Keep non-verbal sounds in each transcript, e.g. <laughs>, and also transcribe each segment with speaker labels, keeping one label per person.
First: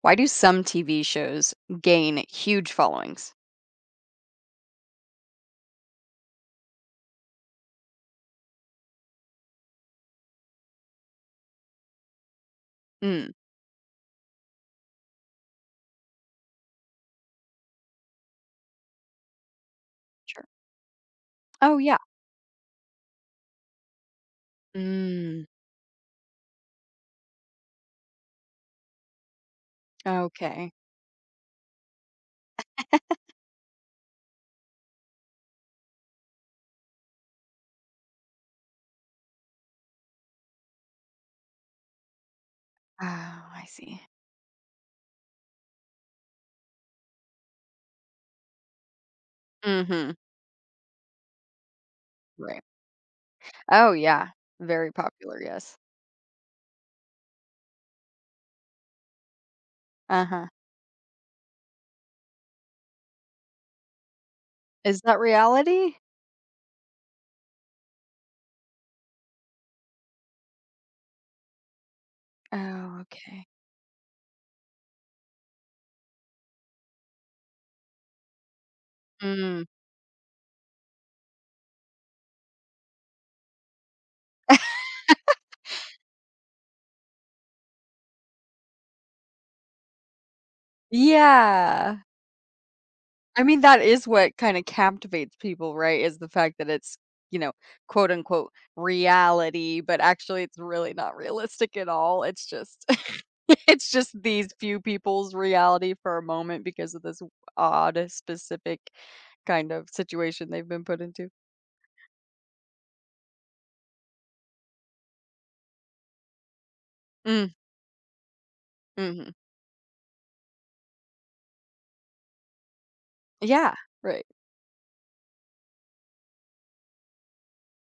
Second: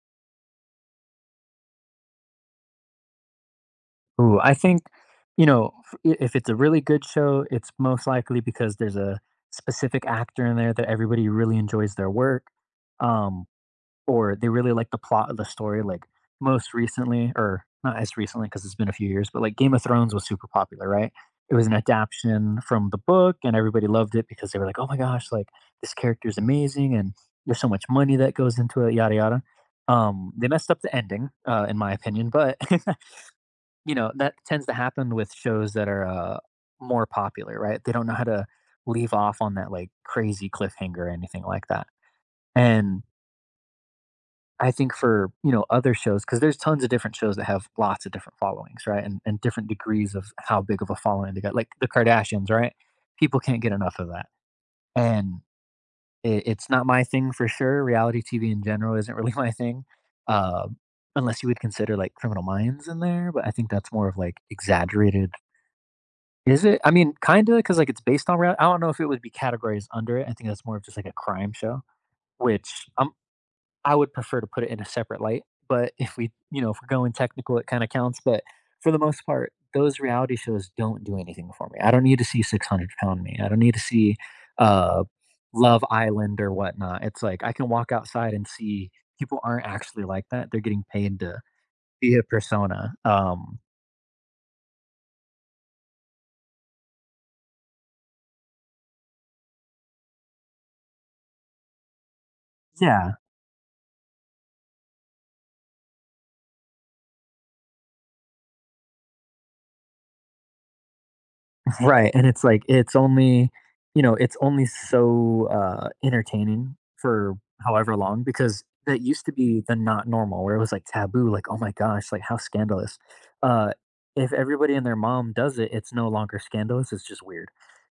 Speaker 1: Why do some TV shows gain huge followings?
Speaker 2: Ooh, I think, you know, if it's a really good show, it's most likely because there's a specific actor in there that everybody really enjoys their work,
Speaker 1: Mm,
Speaker 2: um, or they really like the plot of the story. Like most recently, or not as recently because it's been a few years, but like Game of Thrones was
Speaker 1: sure.
Speaker 2: super popular, right? It was an
Speaker 1: Oh, yeah.
Speaker 2: adaptation from the book, and everybody loved it because they were like, "Oh my gosh,
Speaker 1: Mm,
Speaker 2: like this character is amazing, and there's so much money that goes into it, yada yada." They messed
Speaker 1: okay.
Speaker 2: up the ending, in my opinion, but <laughs> You know, that tends to happen with shows that are, more popular, right? They don't know how to leave off on that, like, crazy cliffhanger or anything like that, and
Speaker 1: Oh, I see.
Speaker 2: I think for, you know, other shows, because there's tons of different shows that have lots of different followings, right? And different degrees
Speaker 1: Hmm.
Speaker 2: of how big of a following they got, like, The Kardashians,
Speaker 1: Right.
Speaker 2: right? People can't get
Speaker 1: Oh,
Speaker 2: enough of that,
Speaker 1: yeah. Very popular,
Speaker 2: and
Speaker 1: yes.
Speaker 2: it's not my thing for sure, reality TV in general isn't really <laughs> my thing,
Speaker 1: Uh-huh.
Speaker 2: um, unless you would consider, like, Criminal Minds in there, but I think that's more of, like,
Speaker 1: Is that
Speaker 2: exaggerated.
Speaker 1: reality?
Speaker 2: Is it? I mean, kinda, of, because like, it's based on rea I don't know if it would be categorized under it. I think that's more of just, like, a crime show, which,
Speaker 1: Oh, okay.
Speaker 2: I would prefer to put it in a separate light, but <laughs> if we you know, if we're going technical, it kinda counts, but for the most part,
Speaker 1: Mm.
Speaker 2: those reality shows don't do anything for me. I don't need to see 600 Pound me. I don't need to see, uh, Love Island or whatnot. It's like, I can walk outside and see people aren't actually like that. They're getting paid to
Speaker 1: Yeah.
Speaker 2: be a persona.
Speaker 1: I mean, that is what kinda captivates people, right? Is the fact that it's, you know, quote, unquote, "reality," but actually it's really not realistic at all. It's just
Speaker 2: Yeah.
Speaker 1: <laughs> it's just these few people's reality for a moment because of this odd, specific kind of situation they've been put into.
Speaker 2: Right, and it's like it's only, you know, it's only so, entertaining for
Speaker 1: Mm,
Speaker 2: however long because that used
Speaker 1: mhm.
Speaker 2: to be the not normal where it was like taboo, like, "Oh my gosh, like how scandalous." Uh,
Speaker 1: Yeah, right.
Speaker 2: if everybody and their mom does it, it's no longer scandalous, it's just weird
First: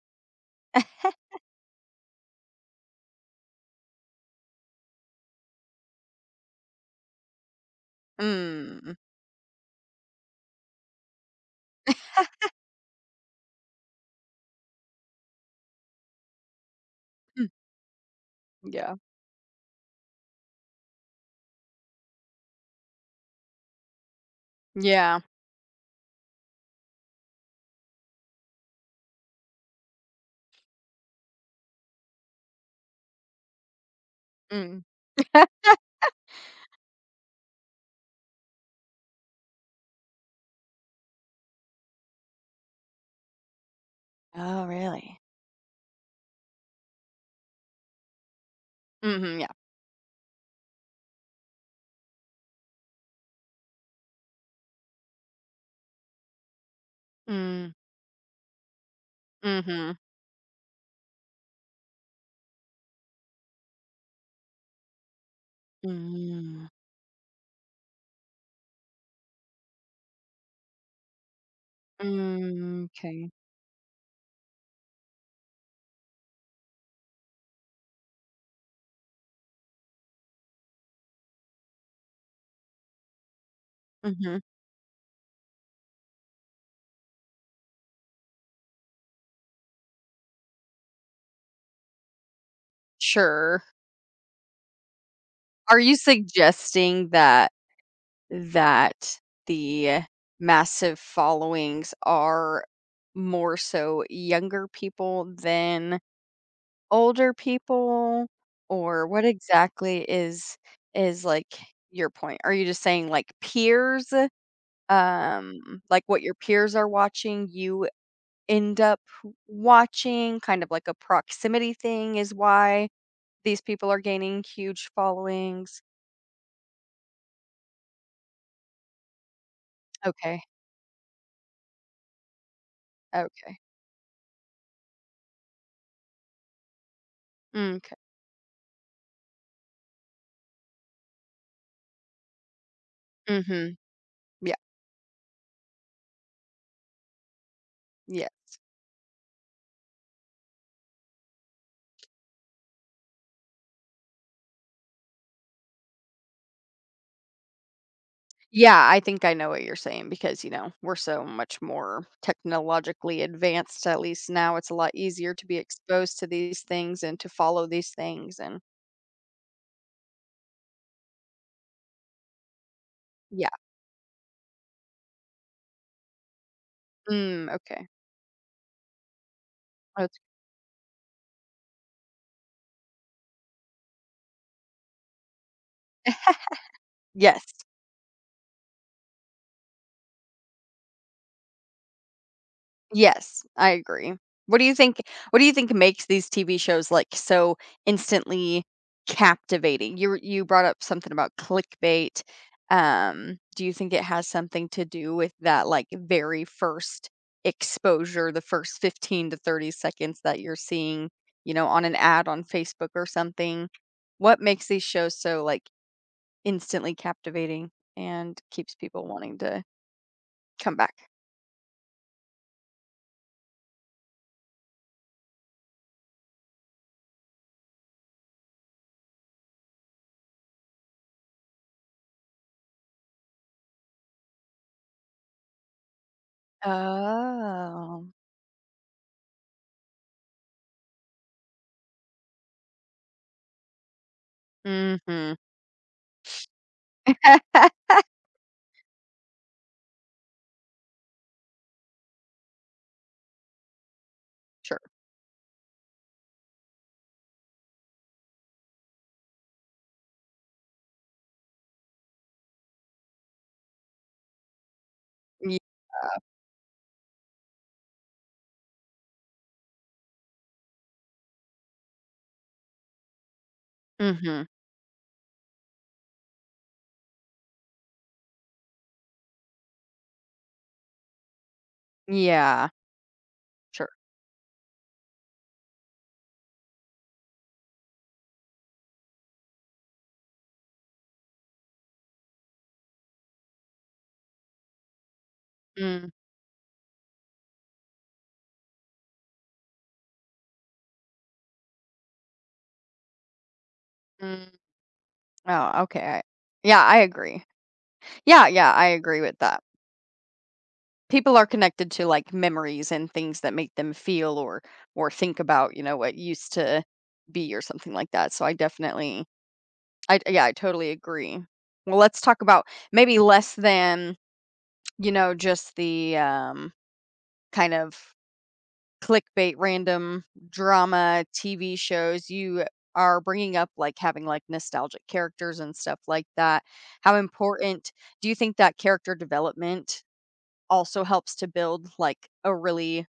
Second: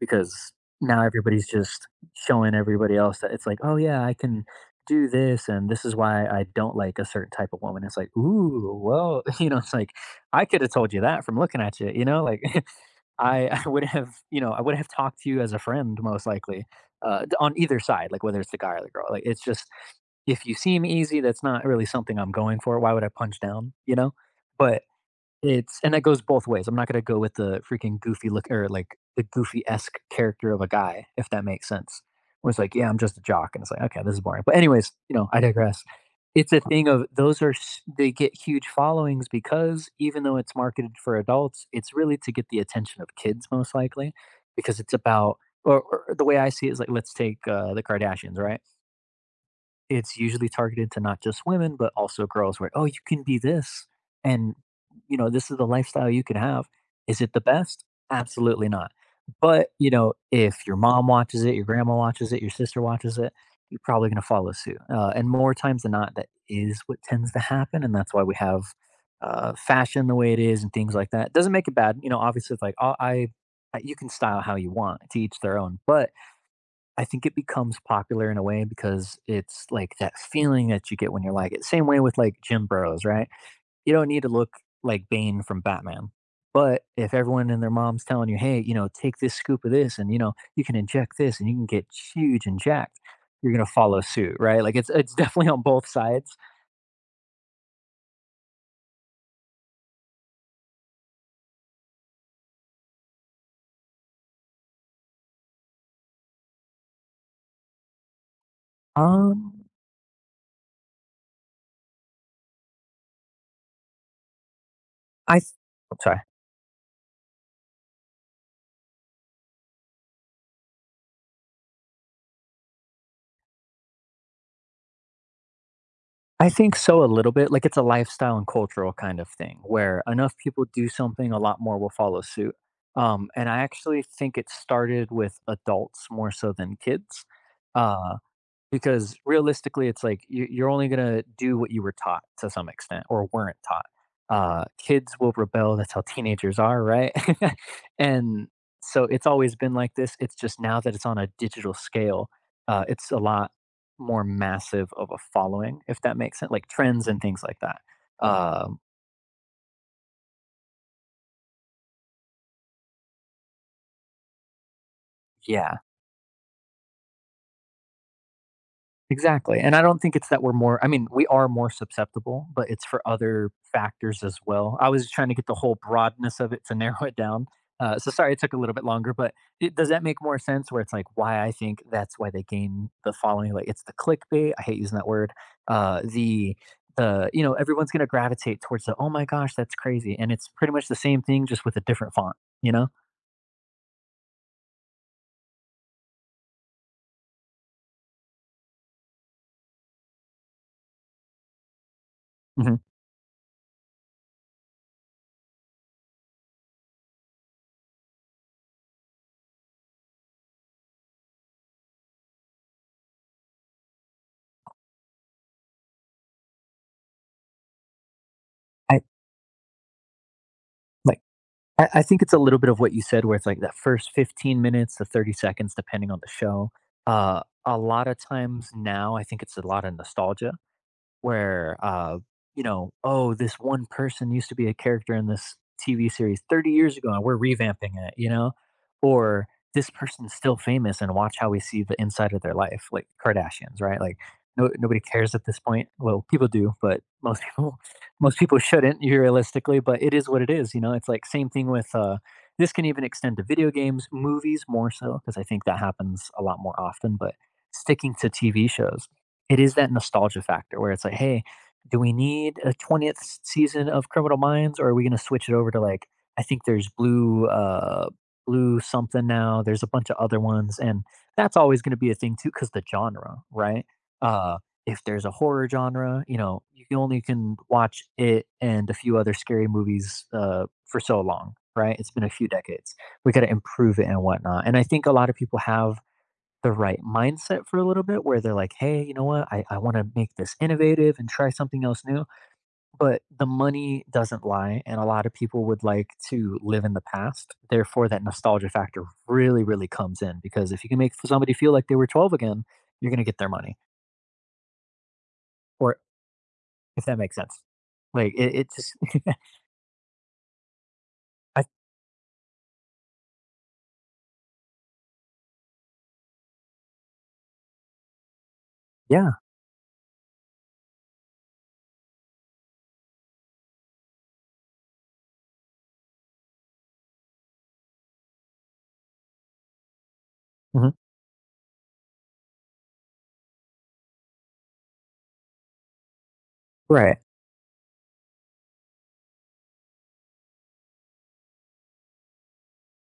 Speaker 2: because now
Speaker 1: <laughs>
Speaker 2: everybody's just showing everybody else that it's like, "Oh yeah, I can do this and this is why I don't like a certain type of woman." It's like, "Ooh,
Speaker 1: Mm,
Speaker 2: well," <laughs> you know, it's like, "I could have told you that from looking at you," you know, like <laughs> I <laughs> I would have, you know, I would have talked to you as a friend most likely,
Speaker 1: mm,
Speaker 2: on either side, like whether it's the guy or the
Speaker 1: yeah.
Speaker 2: girl. Like it's just if you seem easy, that's not really something I'm going for. Why would I punch down? You know? But
Speaker 1: Yeah,
Speaker 2: it's and that goes both ways. I'm not gonna go with the freaking goofy look or like the goofy-esque character of a guy, if that makes sense. Where it's like, "Yeah, I'm just a jock," and it's like, "Okay, this is boring." But
Speaker 1: mm.
Speaker 2: anyways, you know, I
Speaker 1: <laughs>
Speaker 2: digress. It's a thing of those are s they get huge followings because even though it's marketed for adults, it's really to get the attention of kids most likely
Speaker 1: Oh,
Speaker 2: because it's
Speaker 1: really?
Speaker 2: about or the way I see it is like, let's take, the Kardashians, right?
Speaker 1: Mhm, yeah.
Speaker 2: It's usually targeted to not just women, but also girls where, "Oh, you can be this, and, you know, this is the lifestyle you can have." Is it the
Speaker 1: Mm,
Speaker 2: best? Absolutely not. But, you
Speaker 1: mhm.
Speaker 2: know, if your mom watches it, your grandma watches it, your sister watches it, you're probably gonna follow suit. And more times than not, that
Speaker 1: Mm.
Speaker 2: is what tends to happen, and that's why we have, fashion the way it is and things like that. Doesn't make it bad, you know, obviously, it's like,
Speaker 1: Mm,
Speaker 2: "Oh,
Speaker 1: 'kay.
Speaker 2: I" you can style how you want, to each their own, but I think it becomes popular in a way because it's like that feeling that you get when you're like it. Same way with like Jim Bros, right? You don't need to
Speaker 1: Mhm.
Speaker 2: look like Bane from Batman. But if everyone and their mom's telling you, hey, you know, take this scoop of this and you know, you can inject this and you can get huge and jacked, you're
Speaker 1: Sure.
Speaker 2: gonna follow suit, right? Like it's <laughs> definitely on
Speaker 1: Are
Speaker 2: both
Speaker 1: you
Speaker 2: sides.
Speaker 1: suggesting that that the massive followings are more so younger people than older people? Or what
Speaker 2: Um
Speaker 1: exactly is like your point? Are you just saying like peers?
Speaker 2: I th- I'm
Speaker 1: Like
Speaker 2: sorry.
Speaker 1: what your peers are watching, you end up watching, kind of like a proximity thing is why these people are gaining huge followings?
Speaker 2: I think so a little bit, like, it's a lifestyle and cultural kind of thing where enough
Speaker 1: Okay,
Speaker 2: people do something, a lot more will follow suit, and
Speaker 1: okay.
Speaker 2: I actually think it started with adults more so than kids,
Speaker 1: M'kay.
Speaker 2: uh because realistically, it's like you're only gonna do what you were taught to some extent or weren't
Speaker 1: Mhm.
Speaker 2: taught.
Speaker 1: Yeah,
Speaker 2: Kids will rebel, that's how teenagers are, right? <laughs>
Speaker 1: yeah.
Speaker 2: And so it's always been like this, it's just now that it's on a digital scale, it's a lot more massive of a following, if that makes sense, like trends and things like that. Um,
Speaker 1: Yeah, I think I know what you're saying because, we're so much more technologically advanced, at least now it's a lot easier to be
Speaker 2: yeah.
Speaker 1: exposed to these things and to follow these things and
Speaker 2: Exactly, and I don't think it's that we're more I mean, we are more susceptible, but it's for
Speaker 1: yeah.
Speaker 2: other factors as well. I was just trying to get the whole broadness of it to <laughs> narrow it down.
Speaker 1: Mm, okay.
Speaker 2: So sorry it took a little bit longer, but does that
Speaker 1: That's
Speaker 2: make more sense where it's like why I think that's why they gain the following? Like it's the clickbait. I hate using that word. Uh, the
Speaker 1: <laughs>
Speaker 2: the you
Speaker 1: yes.
Speaker 2: know everyone's gonna gravitate towards the oh my gosh that's crazy, and it's pretty much the same thing just with a different font. You know?
Speaker 1: Yes, I agree. What do you think what do you think makes these TV shows, like, so instantly captivating? You brought up something about clickbait.
Speaker 2: hmm
Speaker 1: Do you think it has something to do with that, like, very first exposure, the first 15 to 30 seconds that you're seeing, on an ad on Facebook or something? What makes these shows so, like, instantly captivating and keeps
Speaker 2: I
Speaker 1: people wanting to come back?
Speaker 2: like I think it's a little bit of what you said, where it's like that first 15 minutes to 30 seconds, depending on the show. A lot of times now, I think it's a lot of nostalgia where you know, oh, this one person used to be a character in this TV series 30 years ago, and we're revamping
Speaker 1: Oh.
Speaker 2: it, you know, or this person's still famous, and watch how we see the inside of their life, like Kardashians, right? Like, no, nobody cares
Speaker 1: Mhm.
Speaker 2: at this point. Well, people do, but most people,
Speaker 1: <laughs>
Speaker 2: <laughs> most people shouldn't realistically. But it is what it is, you know. It's like same thing with this can even extend to video games, movies
Speaker 1: Sure.
Speaker 2: more so because I think that happens a lot more often. But sticking to TV shows, it is that nostalgia factor where it's like, "Hey, do we need a 20th season of Criminal Minds, or are we gonna switch it
Speaker 1: Ye
Speaker 2: over to, like" I think there's Blue, Blue something now, there's a bunch of other ones, and that's always gonna be a thing too, because the genre, right?
Speaker 1: mhm.
Speaker 2: Uh, if there's a horror genre, you know, you can only can watch it and a few other scary movies, for so long, right? It's been a few
Speaker 1: Yeah.
Speaker 2: decades. We gotta
Speaker 1: Sure.
Speaker 2: improve it and whatnot, and I think a lot of people have the right mindset for a little bit where they're like, hey, you know what? I want to make this innovative and try something else new. But the money doesn't lie. And a lot of people would
Speaker 1: Mhm.
Speaker 2: like to live in the past. Therefore, that nostalgia factor really, really comes in because if you can make somebody feel like they were 12 again, you're going to get their money.
Speaker 1: Oh,
Speaker 2: Or
Speaker 1: okay, I yeah, I
Speaker 2: if that makes
Speaker 1: agree.
Speaker 2: sense. Like
Speaker 1: Yeah,
Speaker 2: it, it
Speaker 1: yeah, I
Speaker 2: just,
Speaker 1: agree with
Speaker 2: <laughs>
Speaker 1: that. People are
Speaker 2: I,
Speaker 1: connected to, like, memories and things that make them feel or think about, what used to be or something like that, so I definitely
Speaker 2: yeah.
Speaker 1: I yeah, I totally agree. Well, let's talk about maybe less than, just the, kind of clickbait, random
Speaker 2: mhm,
Speaker 1: drama TV shows, you are bringing up, like, having, like, nostalgic characters and stuff like that. How
Speaker 2: Right.
Speaker 1: important do you think that character development also helps to build, like, a really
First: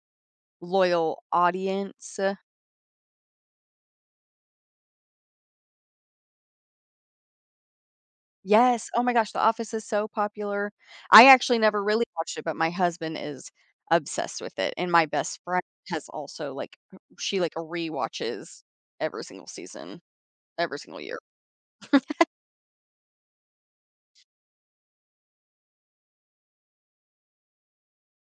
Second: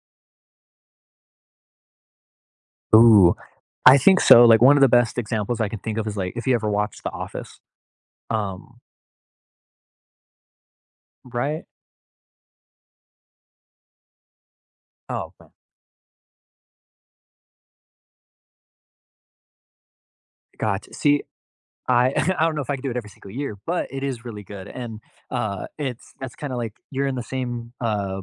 Speaker 1: loyal audience?
Speaker 2: Ooh. I think so. Like one of the best examples I can think of is like if you ever watched The Office. Um,
Speaker 1: Yes, oh my gosh, The Office is so popular. I actually
Speaker 2: right?
Speaker 1: never really watched it, but my husband is obsessed with it, and my
Speaker 2: Oh,
Speaker 1: best
Speaker 2: man.
Speaker 1: friend has also, like, rewatches every single season, every
Speaker 2: God.
Speaker 1: single year.
Speaker 2: See, I <laughs> I don't know if I could do it every single year, but it is really good, and, it's that's kinda like you're in the same,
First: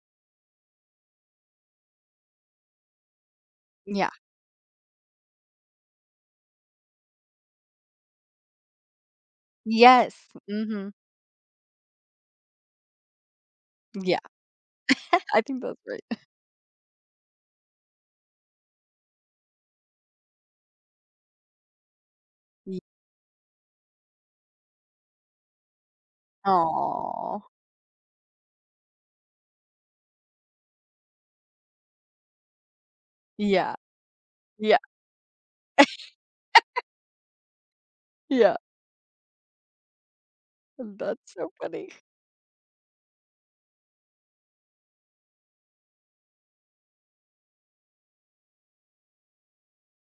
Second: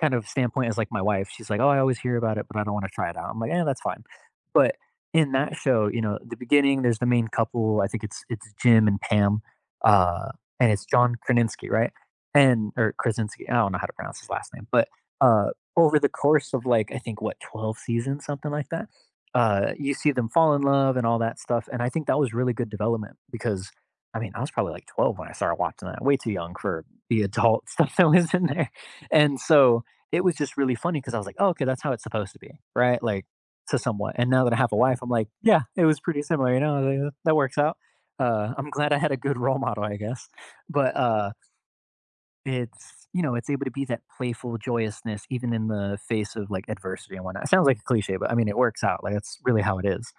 Speaker 2: kind of standpoint as like my wife. She's like, "Oh, I always hear about it, but I don't want to try it out." I'm like, "Yeah, that's fine."
Speaker 1: Yeah.
Speaker 2: But in that show, you know, the beginning, there's the main couple. I think it's Jim and Pam,
Speaker 1: Yes.
Speaker 2: uh, and it's
Speaker 1: Mhm.
Speaker 2: John Krasinski, right? And or Krasinski. I don't know how to pronounce
Speaker 1: Yeah.
Speaker 2: his last name, but
Speaker 1: <laughs> I
Speaker 2: uh,
Speaker 1: think that's
Speaker 2: over the
Speaker 1: right.
Speaker 2: course of like I think what 12 seasons, something like that, you see them fall in love and all that stuff. And I think that was really good
Speaker 1: Ye
Speaker 2: development because. I mean, I was probably like 12 when I started watching that. Way too young for the
Speaker 1: aw.
Speaker 2: adult <laughs> stuff that was in there. And so, it was just really funny because I was like, "Oh, okay, that's how it's supposed to be," right? Like,
Speaker 1: Yeah.
Speaker 2: to somewhat, and now that I have a
Speaker 1: Yeah.
Speaker 2: wife, I'm like, "Yeah, it was pretty similar, you know, like, that works out."
Speaker 1: Yeah.
Speaker 2: I'm glad I had a good role model, I guess, but,
Speaker 1: That's so funny.
Speaker 2: it's able to be that playful joyousness even in the face of, like, adversity and whatnot. It sounds like a cliche, but I mean, it works out, like, that's really how it is,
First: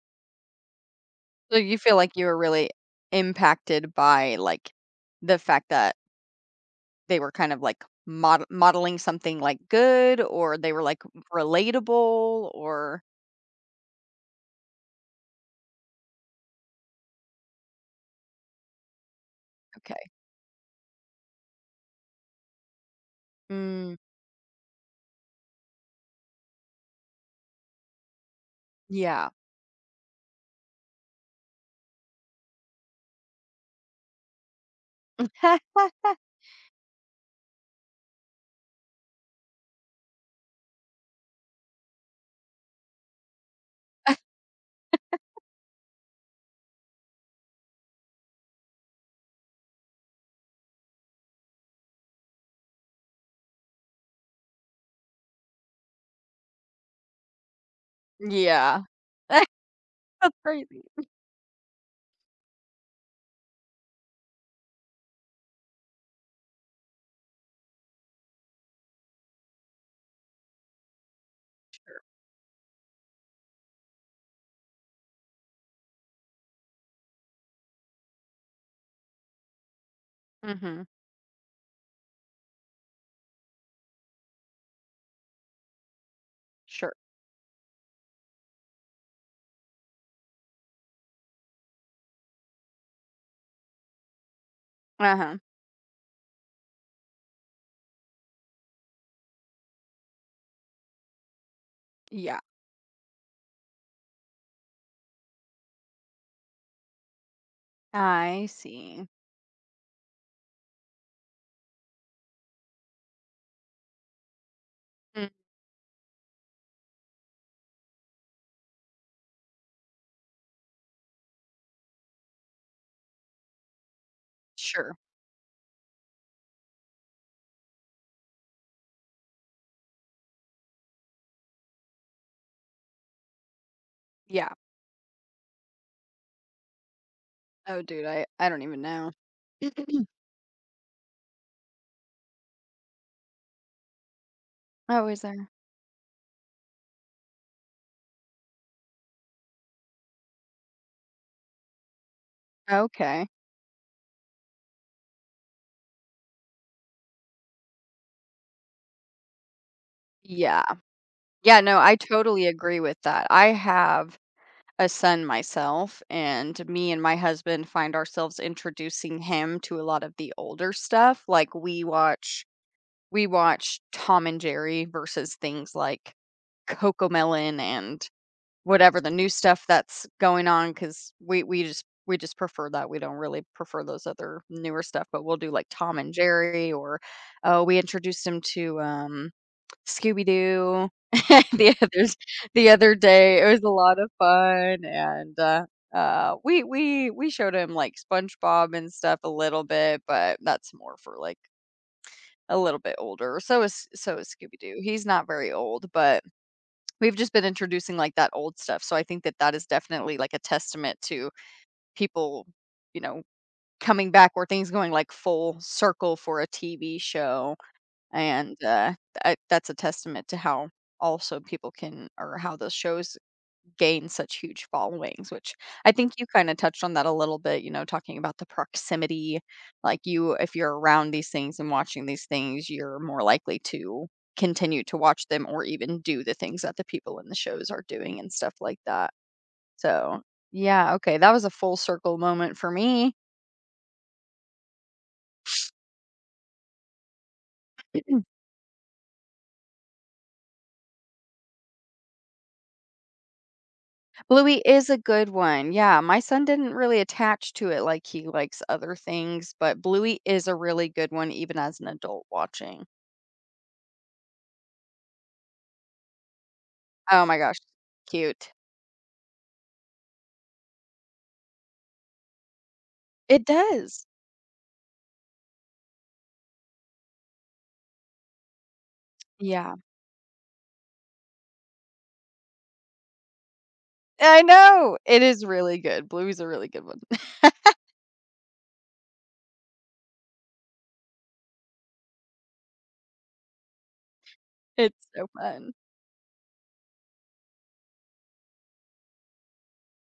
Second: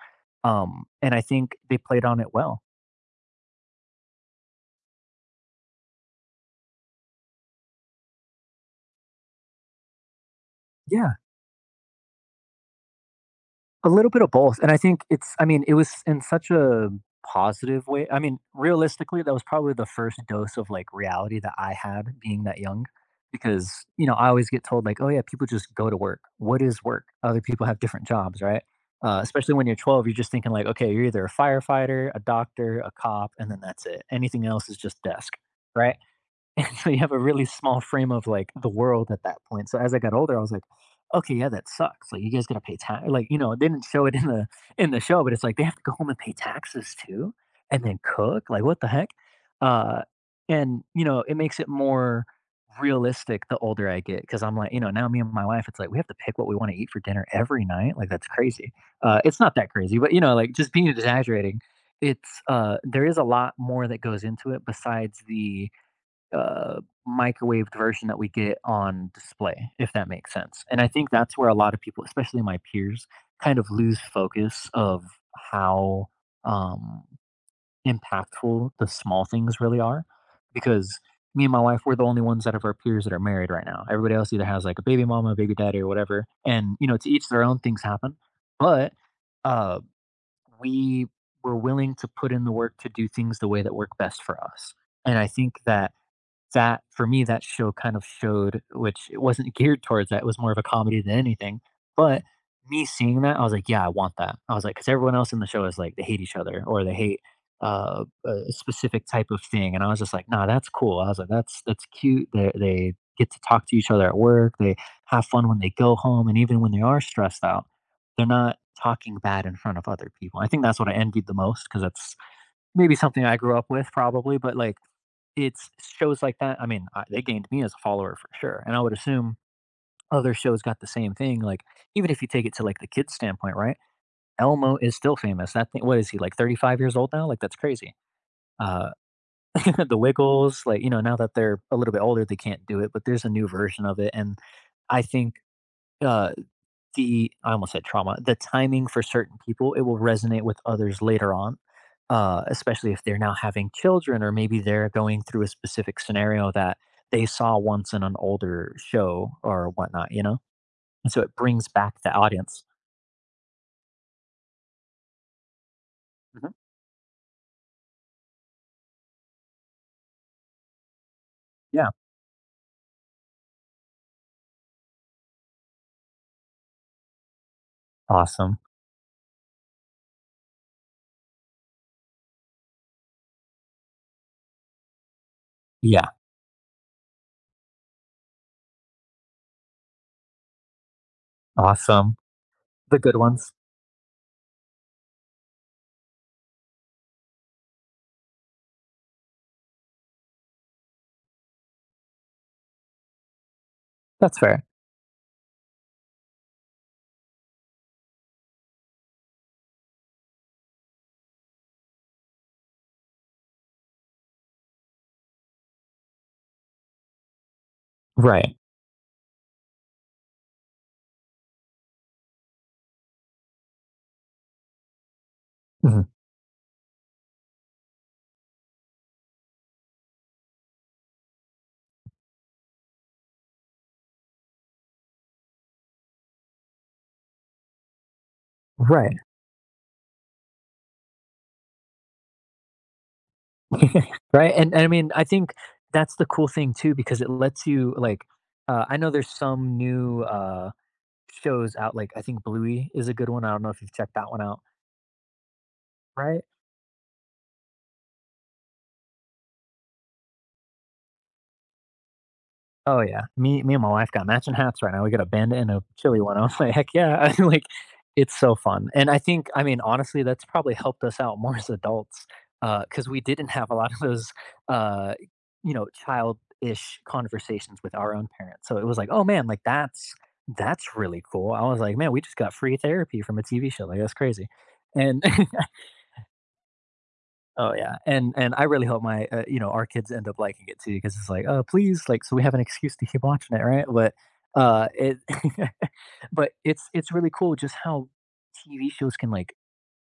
Speaker 2: and I think
Speaker 1: So you
Speaker 2: they
Speaker 1: feel
Speaker 2: played
Speaker 1: like
Speaker 2: on
Speaker 1: you
Speaker 2: it
Speaker 1: were
Speaker 2: well.
Speaker 1: really impacted by, like, the fact that they were kind of, like, modeling something, like, good or they were, like,
Speaker 2: Yeah.
Speaker 1: relatable or
Speaker 2: A little bit of both, and I mean, it was in such a positive way. I mean, realistically, that was probably the
Speaker 1: okay.
Speaker 2: first dose of, like, reality that I had being that young because,
Speaker 1: Mm,
Speaker 2: you know, I always get told, like, "Oh, yeah, people just go to work." What is work? Other people have different jobs, right?
Speaker 1: yeah.
Speaker 2: Especially when you're 12, you're just thinking, like, "Okay, you're either a firefighter, a doctor, a cop, and then that's it. Anything else is just desk." Right?
Speaker 1: <laughs>
Speaker 2: And <laughs> so you have a really small frame of like the world at that point. So as I got older, I was like, okay, yeah, that sucks. Like you guys gotta pay tax. Like you know, it didn't show it in the show, but it's like they have to go home and pay taxes too, and then cook. Like what the heck? Uh, and you know, it makes it more realistic the older I get because I'm like, you know, now me and my wife, it's like we have to pick what we want to eat for dinner every night. Like that's crazy.
Speaker 1: Yeah.
Speaker 2: It's not that crazy, but you know,
Speaker 1: That's
Speaker 2: like just
Speaker 1: crazy.
Speaker 2: being exaggerating. It's There is a lot more that goes into it besides the uh, microwaved version that we get on display, if that makes sense. And I think that's where a lot of people, especially my peers, kind of lose focus of how, um, impactful the small things really are.
Speaker 1: Mhm.
Speaker 2: Because me and my wife, we're the only ones out of our peers that are married right now. Everybody else either has like a baby mama, a baby daddy, or whatever. And, you
Speaker 1: Sure.
Speaker 2: know, to each their own things happen. But, uh, we were willing to put in the work to do things the way that work best for us. And I
Speaker 1: Uh-huh.
Speaker 2: think that that for me, that show kind of showed which it wasn't geared towards that, it was more of a comedy than anything, but
Speaker 1: Yeah.
Speaker 2: me seeing that, I was like, "Yeah, I want that." I was like, because everyone else in the show is like, they hate each other or they hate,
Speaker 1: I
Speaker 2: a specific
Speaker 1: see.
Speaker 2: type of thing, and I was just like, "Nah, that's cool." I was like, "That's cute." They get to talk to each other at work, they have
Speaker 1: Mm,
Speaker 2: fun when they go home, and even when they are stressed out, they're not talking bad in front of other people. I think that's what I envied the most because that's maybe something I grew up with probably, but, like,
Speaker 1: sure.
Speaker 2: it's shows like that. I mean, I they gained me as a follower for sure, and I would assume other shows got the same thing, like, even if you take it to, like, the kids' standpoint, right?
Speaker 1: Yeah.
Speaker 2: Elmo is still famous. That thing what is he, like, 35 years old now? Like, that's
Speaker 1: Oh,
Speaker 2: crazy.
Speaker 1: dude, I don't even
Speaker 2: Uh,
Speaker 1: know.
Speaker 2: <laughs> The
Speaker 1: <clears throat>
Speaker 2: Wiggles, like, you know, now that they're a little bit older, they can't do it, but there's a new version of it, and I
Speaker 1: Oh, is
Speaker 2: think,
Speaker 1: there?
Speaker 2: uh the I almost said trauma, the timing for certain people, it will resonate with others later on. Especially if they're
Speaker 1: Okay.
Speaker 2: now having children, or maybe they're going through a specific scenario that they saw once in an older show or whatnot, you know?
Speaker 1: Yeah.
Speaker 2: And so it
Speaker 1: Yeah,
Speaker 2: brings
Speaker 1: no,
Speaker 2: back
Speaker 1: I
Speaker 2: the
Speaker 1: totally
Speaker 2: audience.
Speaker 1: agree with that. I have a son myself,
Speaker 2: Mhm.
Speaker 1: and me and my husband find ourselves introducing him to a lot of the older stuff. Like
Speaker 2: Yeah.
Speaker 1: we watch Tom and Jerry versus things like Cocomelon and
Speaker 2: Awesome.
Speaker 1: whatever the new stuff that's going on, because we just prefer that, we don't really prefer those other newer stuff, but we'll do, like, Tom
Speaker 2: Yeah.
Speaker 1: and Jerry or, oh, we introduced him to, Scooby-Doo <laughs> the others
Speaker 2: Awesome.
Speaker 1: the other
Speaker 2: The good
Speaker 1: day. It
Speaker 2: ones.
Speaker 1: was a lot of fun, and, we showed him, like, SpongeBob and stuff a little bit, but that's more for, like, a little bit older. So is
Speaker 2: That's fair.
Speaker 1: Scooby-Doo. He's not very old, but we've just been introducing, like, that old stuff, so I think that is definitely, like, a testament to people, you know, coming back or things going, like, full circle for a TV show, and,
Speaker 2: Right.
Speaker 1: I that's a testament to how also people can or how those shows gain such huge followings, which I
Speaker 2: Mhm.
Speaker 1: think you kinda touched on that a little bit, talking about the proximity, like, you if you're around these things and watching these things, you're more likely to continue to watch them or even do the things that the people in the shows are doing and stuff like that.
Speaker 2: Right.
Speaker 1: So, yeah, okay, that was a full circle moment for me.
Speaker 2: <laughs> Right. And I mean, I think that's the cool thing too, because it lets you, like,
Speaker 1: <clears throat>
Speaker 2: I know there's some new, shows out, like, I think Bluey is a good one. I don't know if you've checked that one out.
Speaker 1: Bluey is a good one, yeah, my
Speaker 2: Right?
Speaker 1: son didn't really attach to it like he likes other things, but Bluey is a really good one even as an adult watching.
Speaker 2: Oh, yeah. Me and my wife got matching hats right now. We got a bandit and a chili one. I was <laughs> like, "Heck
Speaker 1: Oh
Speaker 2: yeah."
Speaker 1: my
Speaker 2: <laughs>
Speaker 1: gosh,
Speaker 2: Like, it's
Speaker 1: cute.
Speaker 2: so fun. And I mean, honestly, that's probably helped us out more as adults. Because we
Speaker 1: It
Speaker 2: didn't have a lot of
Speaker 1: does.
Speaker 2: those, uh, you know, childish conversations with our own parents. So it was like, "Oh, man, like,
Speaker 1: Yeah.
Speaker 2: that's really cool." I was like, "Man, we just got free therapy from a TV show. Like, that's
Speaker 1: I
Speaker 2: crazy."
Speaker 1: know. It
Speaker 2: And
Speaker 1: is
Speaker 2: <laughs>
Speaker 1: really good. Bluey's a really good one.
Speaker 2: oh
Speaker 1: <laughs>
Speaker 2: yeah, and I really hope my you know our kids end up liking it too, because it's like oh please, like so we have an excuse to keep watching it, right? but
Speaker 1: It's
Speaker 2: it
Speaker 1: so
Speaker 2: <laughs>
Speaker 1: fun.
Speaker 2: But it's really cool just how TV shows can like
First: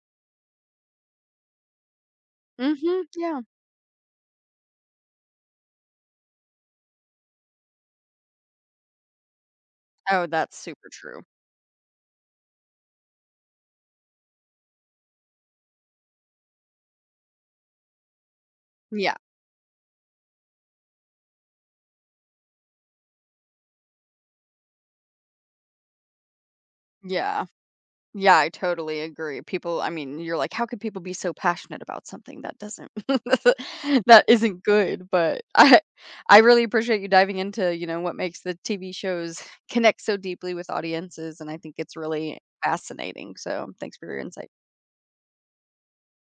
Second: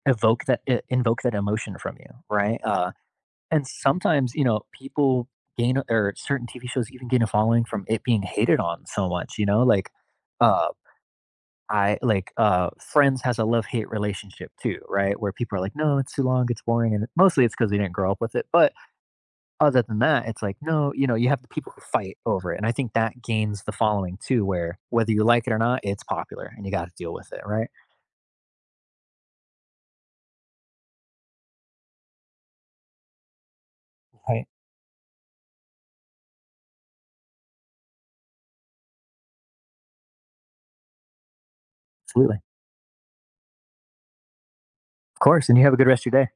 Speaker 2: invoke that emotion from you, right?
Speaker 1: Mhm, yeah.
Speaker 2: And sometimes you know people gain, or certain TV shows even gain a following from it being hated on so much, you know? Like,
Speaker 1: Oh, that's
Speaker 2: uh
Speaker 1: super true.
Speaker 2: I like, Friends has a love-hate relationship too, right? Where people are like, "No, it's too long, it's boring." And mostly it's because they didn't grow up with it. But
Speaker 1: Yeah,
Speaker 2: other than that, it's like, no, you know, you have the people who fight over it. And I think that gains the following too, where whether you like it or not, it's popular and you got to deal with it,
Speaker 1: yeah.
Speaker 2: right?
Speaker 1: Yeah, I totally agree. People you're like, "How could people be so passionate about something that doesn't <laughs> that
Speaker 2: Right.
Speaker 1: isn't good?" But <laughs> I really appreciate you diving into, what makes the TV shows <laughs> connect so deeply with audiences, and I think it's really
Speaker 2: Absolutely.
Speaker 1: fascinating. So, thanks for your insight.
Speaker 2: Of course. And you have a good rest of your day.